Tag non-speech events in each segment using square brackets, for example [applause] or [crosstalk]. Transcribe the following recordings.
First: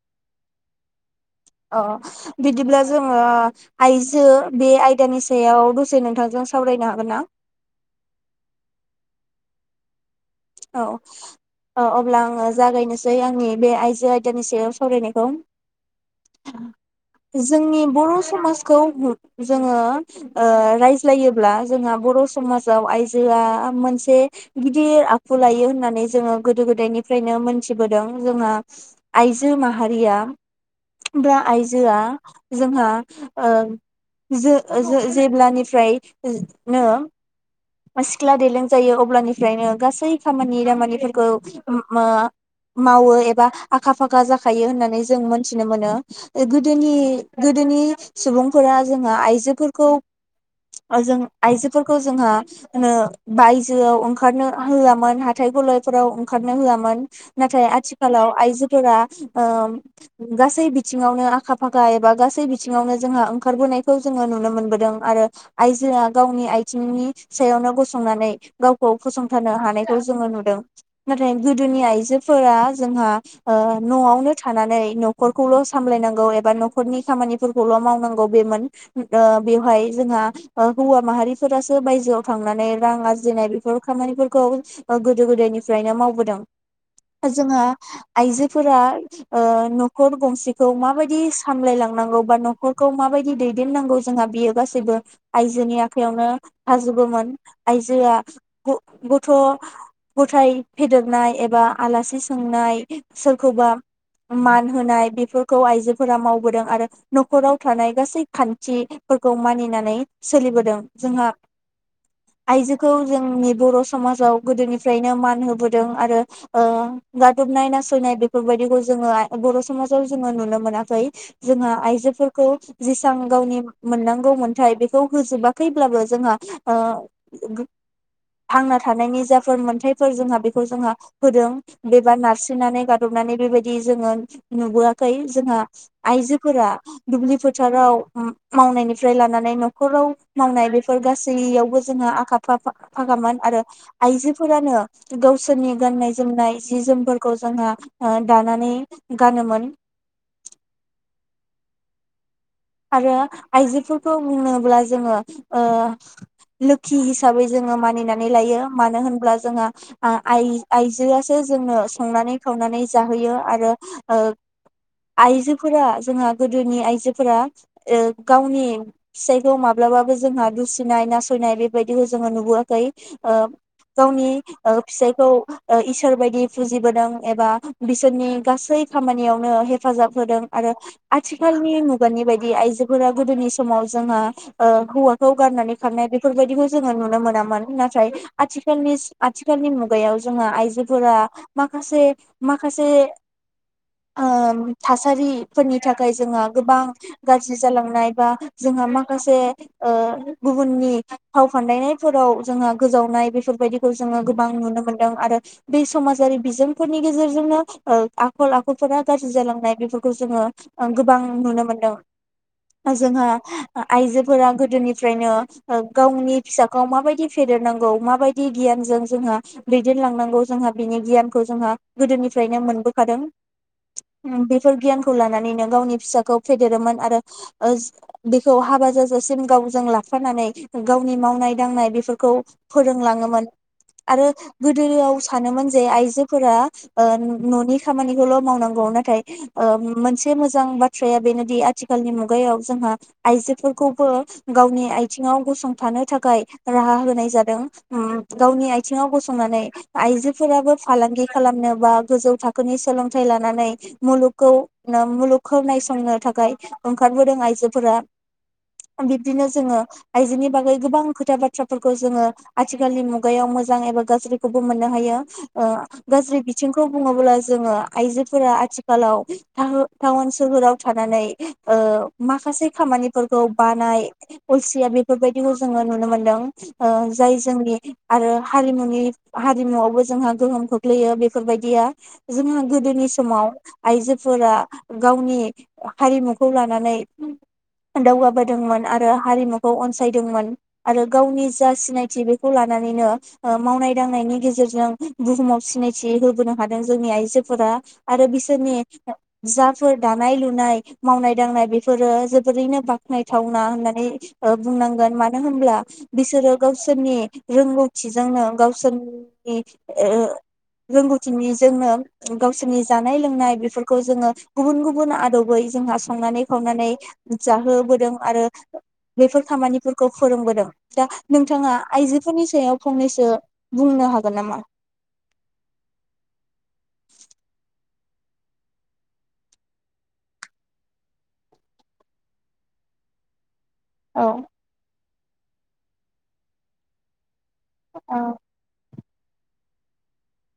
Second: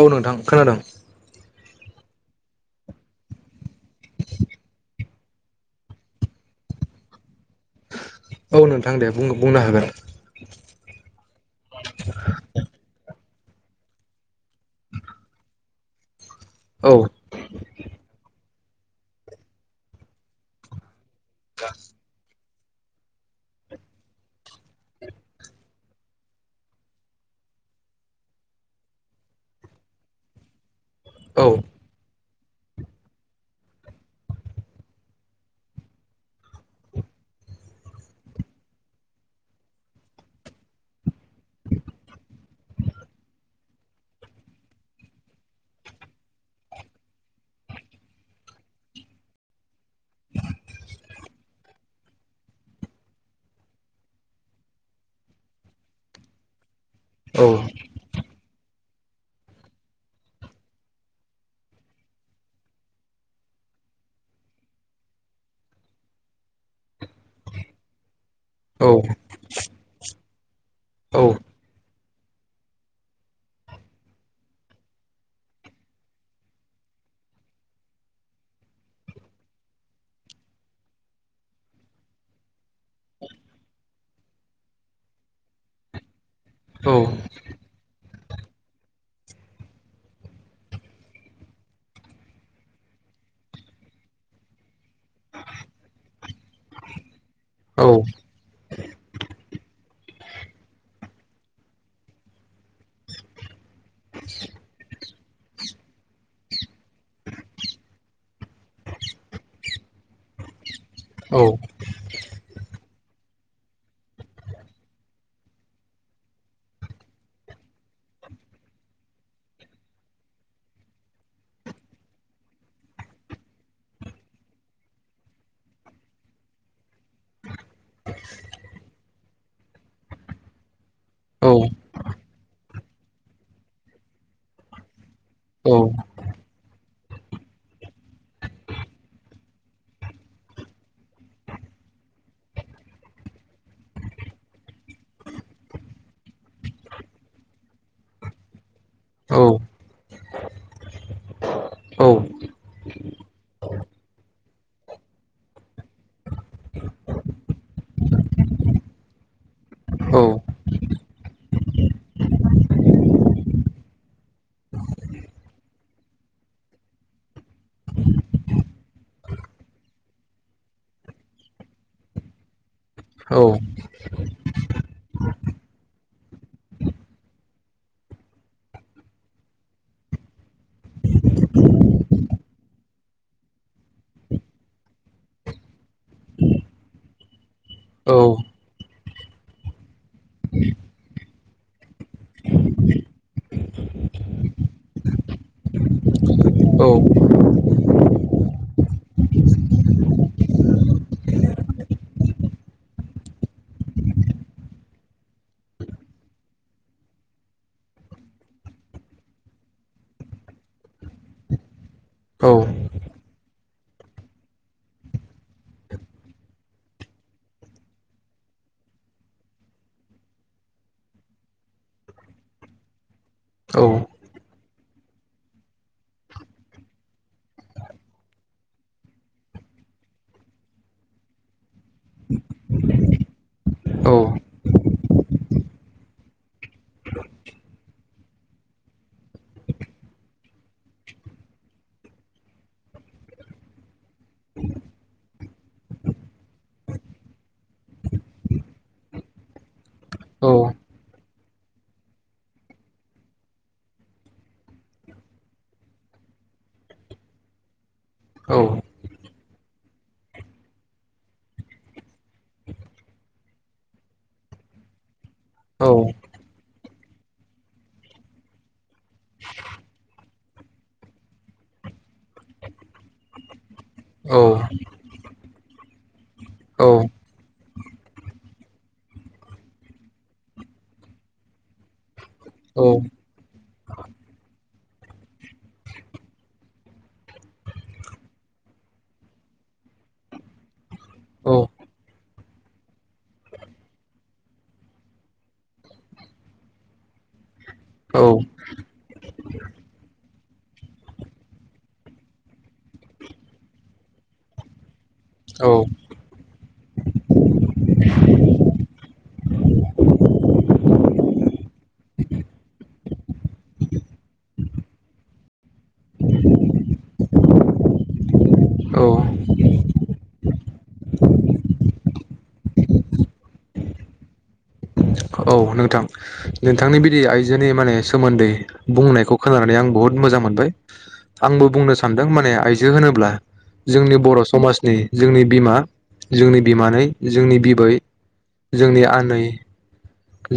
औ नोंथां खोनादों अ बिदिब्ला जोङो आइजो बे आयदानि सायाव दसे नोंथांजों सावरायनो हागोन ना औ नोंथां दे बुंनो बुंनो होगोन औ औ अब्ला आङो जागायनोसै आं आंनि बे आइजो आयदानि सायाव सावरायनायखौ औ जोंनि बर' समाज खै जोङो ओ रायज जायोब्ला जोंहा बर' समाज गाव आइजोआ मोनसे गिदिर खौ लायो होननानै जोङो गोदो गोदायनिफ्रायनो मोनथिबोदों जोंहा आइजो माहारिया बा औ आइजोआ जोंहा ओ जो-जो-जेब्लानिफ्रायनो सिख्ला देलें जायो अब्लानिफ्रायनो गासै खामानि दामानिफोरखौ उम मावो एबा आखा फाखा जाखायो होननानै जों मोनथिनो मोनो गोदोनि गोदोनि सुबुंफोरा जोंहा आइजोफोरखौ जों आइजोफोरखौ जोंहा ओ बायजोआव ओंखारनो होआमोन। हाथाय गलायफोराव ओंखारनो होआमोन औ नाथाय आथिखालाव आइजोफोरा ओ गासै बिथिङावनो आखा फाखा एबा गासै बिथिङावनो जोंहा ओंखारबोनायखौ जोङो नुनो मोनबोदों आरो आइजोआ गावनि आयथिंनि सायावनो गसंनानै गावखौ औ फसंथानो हानायखौ जोङो नुदों औ नाथाय गोदोनि आइजोफोरा जोंहा ओ न'आवनो थानानै न'खरखौल' सामलायनांगौ एबा न'खरनि खामानिफोरखौल' मावनांगौ बेमोन ओ बेवहाय जोंहा हौवा माहारिफोरासो बायजोआव थांनानै रां आरजिनाय बेफोर खामानिफोरखौ गोदो गोदायनिफ्रायनो मावबोदों जोंहा आइजोफोरा ओ न'खर गंसेखौ माबायदि सामलायलांनांगौ बा न'खरखौ माबायदि दैदेननांगौ जोंहा बियो गासैबो आइजोनि आखायावनो थाजोबोमोन औ आइजोआ गथ' गथाय फेदेरनाय एबा आलासि सोंनाय सोरखौबा मान होनाय बेफोरखौ आइजोफोरा मावबोदों आरो न'खराव थानाय गासै खान्थिफोरखौ मानिनानै सोलिबोदों जोंहा औ आइजोखौ जोंनि बर' समाजाव गोदोनिफ्रायनो मान होबोदों आरो ओ गादबनाय नासयनाय बेफोरबायदिखौ जोङो बर' समाजाव जोङो नुनो मोनाखै जोंहा आइजोफोरखौ जेसां गावनि मोननांगौ मोन्थाय बेखौ होजोबाखैब्लाबो जोंहा ओ थांना थानायनि जाय फोर मोनथायफोर जोंहा बेखौ जोंहा होदों औ औ बेबा नारस्रिनानै गादबनानै बेबायदि जोङो नुबोआखै जोंहा आइजोफोरा दुब्लि फोथाराव मावनायनिफ्राय लानानै न'खराव मावनाय बेफोर गासैयावबो जोंहा आखा फाखा फाखामोन आरो। आइजोफोरानो गावसोरनि गाननाय जोमनाय जि जोमफोरखौ जोंहा दानानै गानोमोन। आरो आइजोफोरखौ बुङोब्ला जोङो ओ लोखि हिसाबै जोङो मानिनानै लायो मानो होनब्ला जोंहा आइजोआसो जोंनो संनानै खावनानै जाहोयो आरो ओ आइजोफोरा जोंहा गोदोनि आइजोफोरा ओ गावनि फिसायखौ माब्लाबाबो जोंहा दुसिनाय नासयनाय बेबायदिखौ जोङो नुबोआखै ओ गावनि फिसायखौ ओ इसोर बायदि फुजिबोदों एबा बिसोरनि गासै खामानियावनो हेफाजाब होदों आरो आथिखालनि मुगानि बायदि दि आइजोफोरा गोदोनि समाव जोंहा ओ हौवाखौ गारनानै खारनाय बेफोरबायदिखौ जोङो नुनो मोनामोन नाथाय आथिखालनि आथिखालनि मुगायाव जोंहा आइजोफोरा माखासे माखासे ओ थासारिफोरनि थाखाय जोंहा गोबां गाज्रि जालांनाय बा जोंहा माखासे ओ गुबुननि फाव फान्दायनायफोराव जोंहा गोजावनाय बेफोरबायदिखौ जोङो गोबां नुनो मोनदों आरो बे समाजारि बिजोंफोरनि गेजेरजोंनो आखल आखुफोरा गाज्रि जालांनाय बेफोरखौ जोङो गोबां नुनो मोनदों। जोंहा आइजोफोरा गोदोनिफ्रायनो गावनि फिसाखौ माबायदि फेदेरनांगौ माबायदि गियानजों जोंहा दैदेनलांनांगौ जोंहा बिनि गियानखौ जोंहा गोदोनिफ्रायनो मोनबोखादों औ बेफोर गियानखौ लानानैनो गावनि फिसाखौ फेदेरोमोन। आरो बेखौ हाबा जाजासिम गावजों लाफानानै गावनि मावनाय दांनाय बेफोरखौ फोरोंलाङोमोन औ आरो गोदोआव सानोमोन जे आइजोफोरा ओ न'नि खामानिखौल' मावनांगौ नाथाय ओ मोनसे मोजां बाथ्राया बेनोदि आ थिखालनि मुगायाव जोंहा आइजोफोरखौबो गावनि आथिङाव गसंथानो थाखाय राहा होनाय जादों गावनि आथिङाव गसंनानै आइजोफोराबो औ फालांगि खालामनो बा गोजौ थाखोनि सोलोंथाइ लानानै मुलुगखौ मुलुगखौ नायसंनो थाखाय ओंखारबोदों आइजोफोरा औ बिब्दिनो जोङो आइजोनि बागै गोबां खोथा बाथ्राफोरखौ जोङो आथिखालनि मुगायाव मोजां एबा गाज्रिखौबो मोननो हायो ओ गाज्रि बिथिंखौ बुङोब्ला जोङो आइजोफोरा आथिखालाव टाउ टाउन सोहोराव थानानै ओ माखासे खामानिफोरखौ बानाय अलसिया बेफोरबायदिखौ जोङो नुनो मोनदों ओ जाय जोंनि आरो हारिमुनि हारिमुआवबो जोंहा गोहोम खोख्लैयो बेफोरबायदिया जोंहा गोदोनि समाव आइजोफोरा गावनि हारिमु खौ लानानै दावगाबोदोंमोन आरो हारिमुखौ अनसायदोंमोन आरो गावनि जा सिनायथि बेखौ लानानैनो मावनाय दांनायनि गेजेरजों बुहुमाव सिनायथि होबोनो हादों जोंनि आइजोफोरा आरो बिसोरनि जाफोर दानाय लुनाय मावनाय दांनाय बेफोरो जोबोरैनो बाख्नायथावना होननानै बुंनांगोन मानो होनब्ला बिसोरो गावसोरनि रोंगौथिजोंनो गावसोरनि रोंगौथिनिजोंनो गावसोरनि जानाय लोंनाय बेफोरखौ जोङो गुबुन गुबुन आदबै जोंहा संनानै खावनानै जाहोबोदों आरो बेफोर खामानिफोरखौ फोरोंबोदों दा नोंथाङा आइजोफोरनि सायाव फंनैसो बुंनो हागोन नामा? औ नोंथां नोंथांनि बिदि आइजोनि माने सोमोन्दै बुंनायखौ खोनानानै आं बुहुद मोजां मोनबाय आंबो बुंनो सानदों माने आइजो होनोब्ला‌ जोंनि औ बर' समाजनि जोंनि बिमा जोंनि बिमानै जोंनि बिबै औ जोंनि आ नै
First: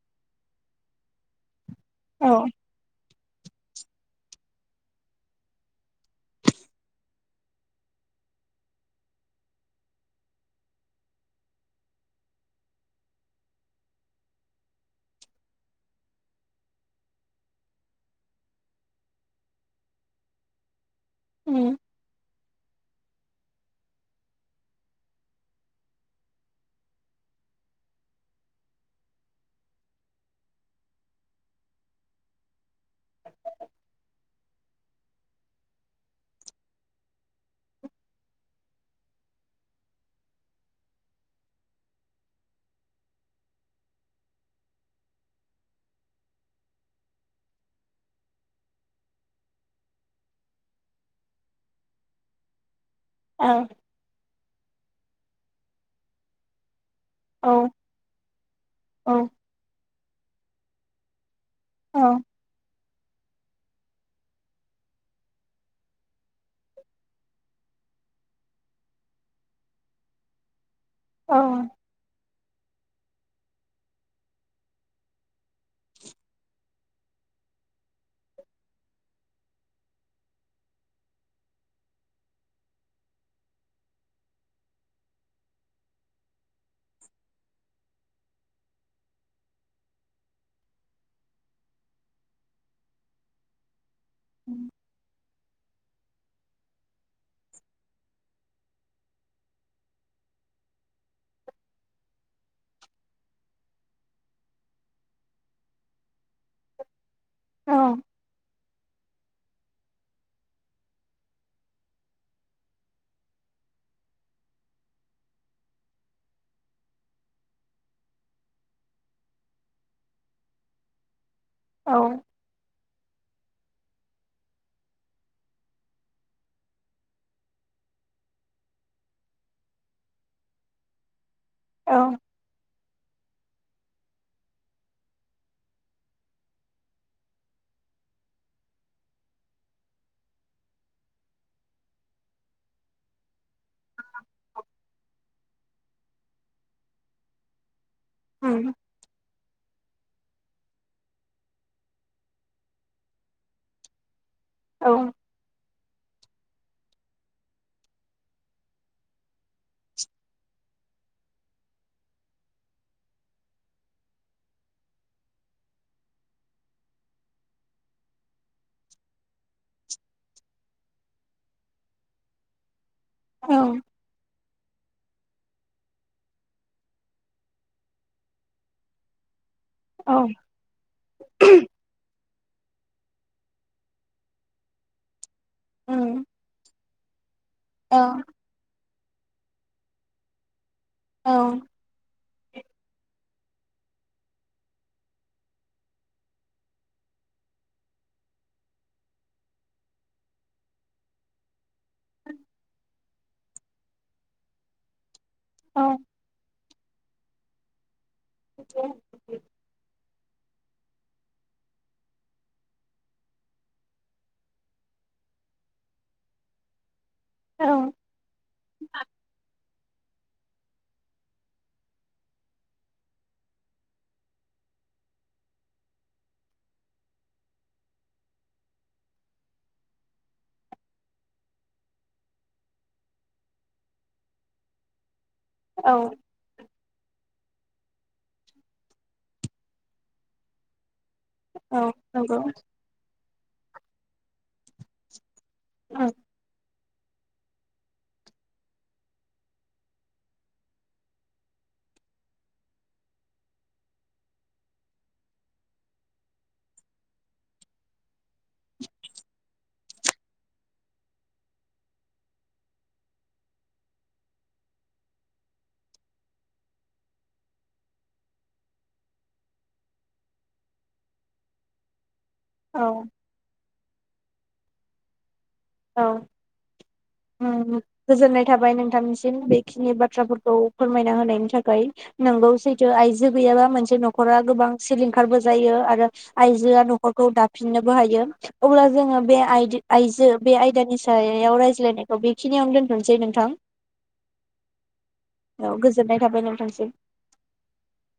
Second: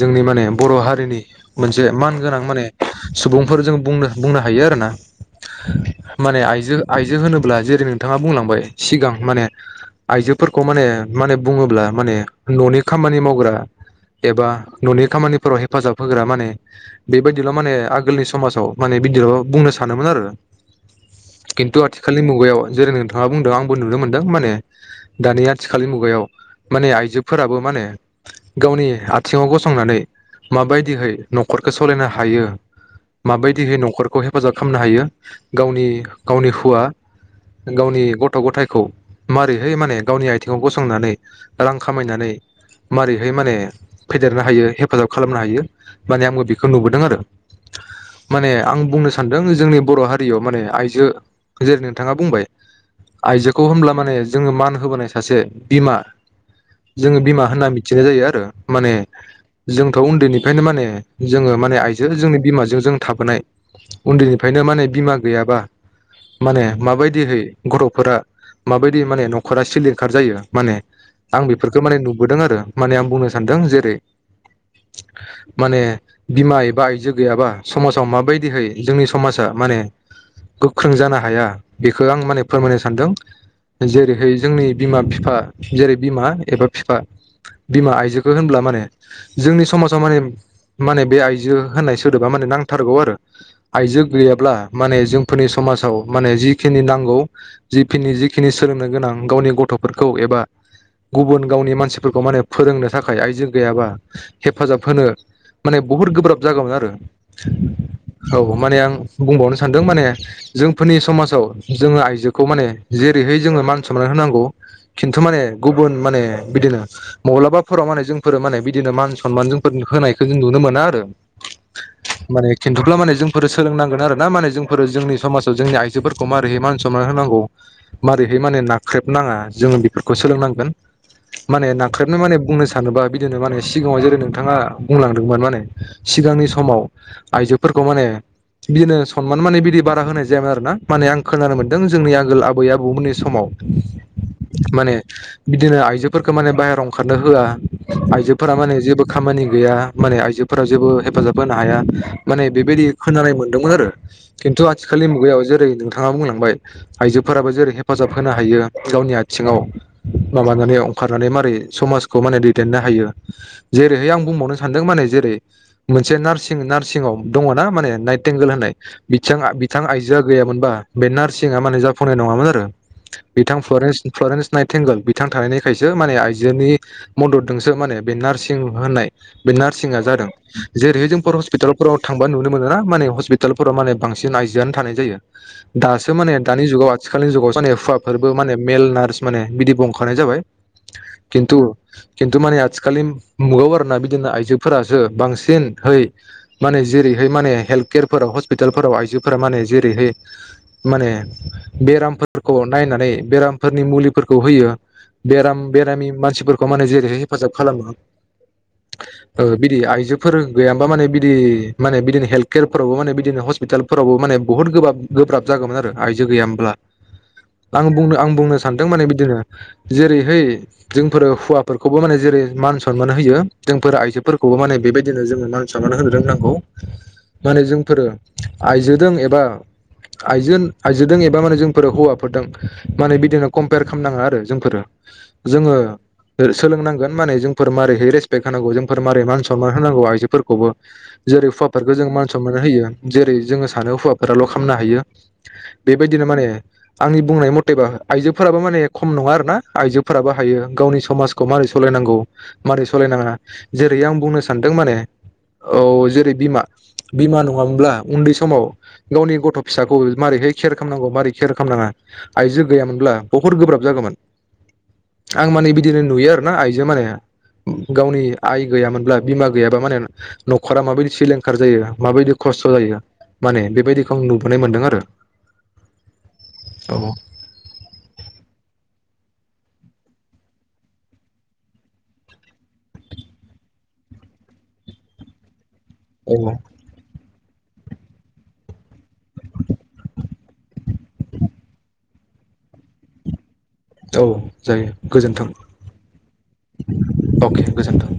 जोंनि माने बर' हारिनि मोनसे मानगोनां औ माने सुबुंफोर जों बुंनो बुंनो हायो आरोना माने आइजो आइजो होनोब्ला जेरै नोंथाङा बुंलांबाय सिगां माने आइजोफोरखौ माने माने बुङोब्ला माने न'नि खामानि मावग्रा एबा न'नि खामानिफोराव हेफाजाब होग्रा माने बेबायदिल' माने आगोलनि समाजाव माने बिदिल' बुंनो सानोमोन आरो। उम खिन्थु आथिखालनि मुगायाव जेरै नोंथां मा बुंदों आंबो नुनो मोनदों माने दानि आथिखालनि मुगायाव माने आइजोफोराबो माने गावनि आथिङाव गसंनानै माबायदिहै न'खरखौ सालायनो हायो माबायदिहै न'खरखौ हेफाजाब खालामनो हायो गावनि गावनि हुवा गावनि गथ' गथायखौ मारैहै माने गावनि आथिङाव गसंनानै रां खामायनानै मारैहाय माने फेदेरनो हायो हेफाजाब खालामनो हायो माने आंबो बेखौ नुबोदों आरो माने आं बुंनो सानदों जोंनि बर' हारियाव माने आइजो जेरै नोंथाङा बुंबाय। औ आयजोखौ होनब्ला माने जोङो मान होबोनाय सासे बिमा जोङो बिमा होनना औ मिथिनाय जायो आरो। माने। औ जोंथ' उन्दैनिफ्रायनो माने। जोङो माने औ आइजो जोंनि बिमाजों जों थाबोनाय उन्दैनिफ्रायनो माने बिमा गैयाबा माने माबायदिहै गथ'फोरा माबायदि माने न'खरा सिलिंखार जायो माने। औ आं बेफोरखौ माने नु नुबोदों आरो माने आं बुंनो। सानदों जैरै माने बिमा एबा आइजो गैयाबा समाजाव माबायदिहै जोंनि समाजा माने गोख्रों जानो हाया बेखौ आं माने फोरमायनो सानदों जेरैहाय जोंनि बिमा बिफा जेरै बिमा एबा बिफा बिमा आइजो। होनब्ला माने जोंनि समाजाव माने माने बे आइजो होननाय सोदोबा माने नांथारगौ आरो आइजो गैयाब्ला माने जोंफोरनि। समाजाव माने जिखिनि नांगौ जिखिनि जिखिनि सोलोंनो गोनां गावनि गथ'फोरखौ एबा गुबुन गावनि मानसिफोरखौ माने फोरोंनो। थाखाय आइजो गैयाबा हेफाजाब होनो माने बहुद गोब्राब। जागौमोन आरो औ औ माने आं। बुंबावनो सानदों माने जोंफोरनि समाजाव जोङो आइजोखौ माने जेरैहै जोङो मान सनमान होनांगौ खिन्थु माने गुबुन माने बिदिनो मब्लाबा। फोराव माने जोंफोर माने बिदिनो मान सनमान जोंफोर होनायखौ जों नुनो मोना आरो औ माने खिन्थुब्ला माने जोंफोरो सोलोंनांगोन आरोना माने जोंफोरो जोंनि समाजाव जोंनि आइजोफोरखौ मारै मान सनमान होनांगौ मारै माने नाख्रेब नाङा जोङो बेफोरखौ सोलोंनांगोन माने औ नांख्रेबनो माने सानोबा बिदिनो माने सिगाङाव जेरै नोंथाङा बुंलांदोंमोन माने सिगांनि समाव आइजोफोरखौ माने बिदिनो समान माने बिदि बारा होनाय जायामोन आरोना माने आं खोनानो मोन्दों जोंनि आगोल आबै आबौमोननि समाव माने बिदिनो आइजोफोरखौ माने बाहेरायाव ओंखार नोहोआ आयजोफोरा उम माने जेबो खामानि गैया माने आइजोफोरा जेबो हेफाजाब होनो हाया माने बेबायदि खोनानाय मोनदोंमोन आरो खिन्थु औ आथिखालनि औ मुगायाव जेरै नोंथाङा बुंलां बाय आइजोफोराबो जेरै हेफाजाब होनो हायो गावनि आ थिङाव माबानानैयाव खारनानै मारै समाजखौ माने दैदेननो हायो जेरैहाय आं बुंबावनो सानदों माने जेरै मोनसे नारसिं नार्सिंव दङना माने नाइटेंगेल होननाय बि जोंआ बिथां आइजोआ गैयामोनबा बे नार्सिंआ माने जाफुंनाय नङामोन आरो बिथां फ्लरेन्स फ्लरेन्स नाइ थेंगल बिथां थानायनिखायसो माने आइ जोनि मददजोंसो माने बे नार्सिं होननाय बे नार्सिंआ औ जादों जेरैहाय जोंफोर हस्पिटालफोराव थांबा नुनो मोनो ना माने हस्पितालफोराव माने बांसिन आइजोआनो थानाय जायो दासो उम माने दानि जुगाव आथिखालनि जुगाव जानाय माने औ हौवाफोरबो माने मेल नार्स माने बिदि बंखानाय जाबाय औ खिन्थु खिन्थु माने आथिखालनि मु-मुगायाव आरोना बिदिनो आइजोफोरासो बांसिनहै माने जेरैहाय माने हेल्थ केयारफोराव हस्पितालफोराव आइजोफोरा माने जेरैहै माने बेरामफोरखौ नायनानै बेरामफोरनि मुलिफोरखौ होयो। बेराम औ बेरामि मानसिफोरखौ माने जेरैहाय हेफाजाब खालामो। ओ बिदि आइजो फोर गैयामोनबा माने बिदि माने बिदिनो हेल्थ केयारफोरावबो माने बिदिनो हस्पितालफोरावबो माने बुहुत गोबाब गोब्राब जागौमोन आरो आइजो गैयामोनब्ला। आं औ बुंनो आं बुंनो सानदों माने बिदिनो जेरैहाय जोंफोर हौवाफोरखौबो माने जेरै मान सनमान होयो जोंफोर आइजोफोरखौबो माने बेबायदिनो जोङो मान सनमान होनो रोंनांगौ माने जोंफोरो आइजोजों एबा आइजो-आइजोजों एबा माने जोंफोर हौवाफोरजों माने बिदिनो कम्पेयार खालामनाङा आरो जोंफोरो। जोङो सोलोंनांगोन माने जों जोंफोर मारै रेसपेक्ट होनांगौ जोंफोर मारै मान सनमान होनांगौ आइजोफोरखौबो। जेरै औ हौवाफोरखौ जों नंगौ मानसनमान होयो। जेरै ज जोङो सानो हौवाफोराल' खालामनो हायो। बेबायदिनो माने आंनि बुंनाय मथेबा आइजोफोराबो माने खम नङा आरो ना आइजो फोराबो हायो गावनि समाजखौ मारै सालायनांगौ मारै सालायनाङा जेरै आं बुंनो सानदों माने औ जेरै बिमा बिमा नङामोनब्ला उन्दै समाव गावनि गथ' फिसाखौ मारैहाय केयार खालामनांगौ मारै खेयार खालामनाङा आइजो गैयामोनब्ला बहुद गोब्राब जागौमोन। आं माने बिदिनो नुयो आरोना आइजो माने गावनि आइ गैयामोनब्ला बिमा गैयाबा माने न'खरा माबायदि सिलिंखार जायो माबायदि खस्थ' औ जायो माने बे बायदिखौ आं नुबोनाय मोन्दों आरो। औ औ उम गोजोननाय थाबाय नोंथांनिसि बेखिनि बाथ्राफोरखौ फोरमायना होनायनि थाखाय। नोंगौ सैथो आइजो गैयाबा मोनसे न'खरा गोबां सिलिंखारबो जायो आर रो औ आइजोआ न'खरखौ दा फिननोबो हायो अब्ला जोङो बे आइ-आइजो बे आयदानि सायाव रायज्लायनायखौ बेखिनियावनो दोनथ'नोसै नोंथां। औ जायो गोजोन्थों औ गोजोननाय थाबाय नोंथांसिम [inaudible] अके गोजोन्थों।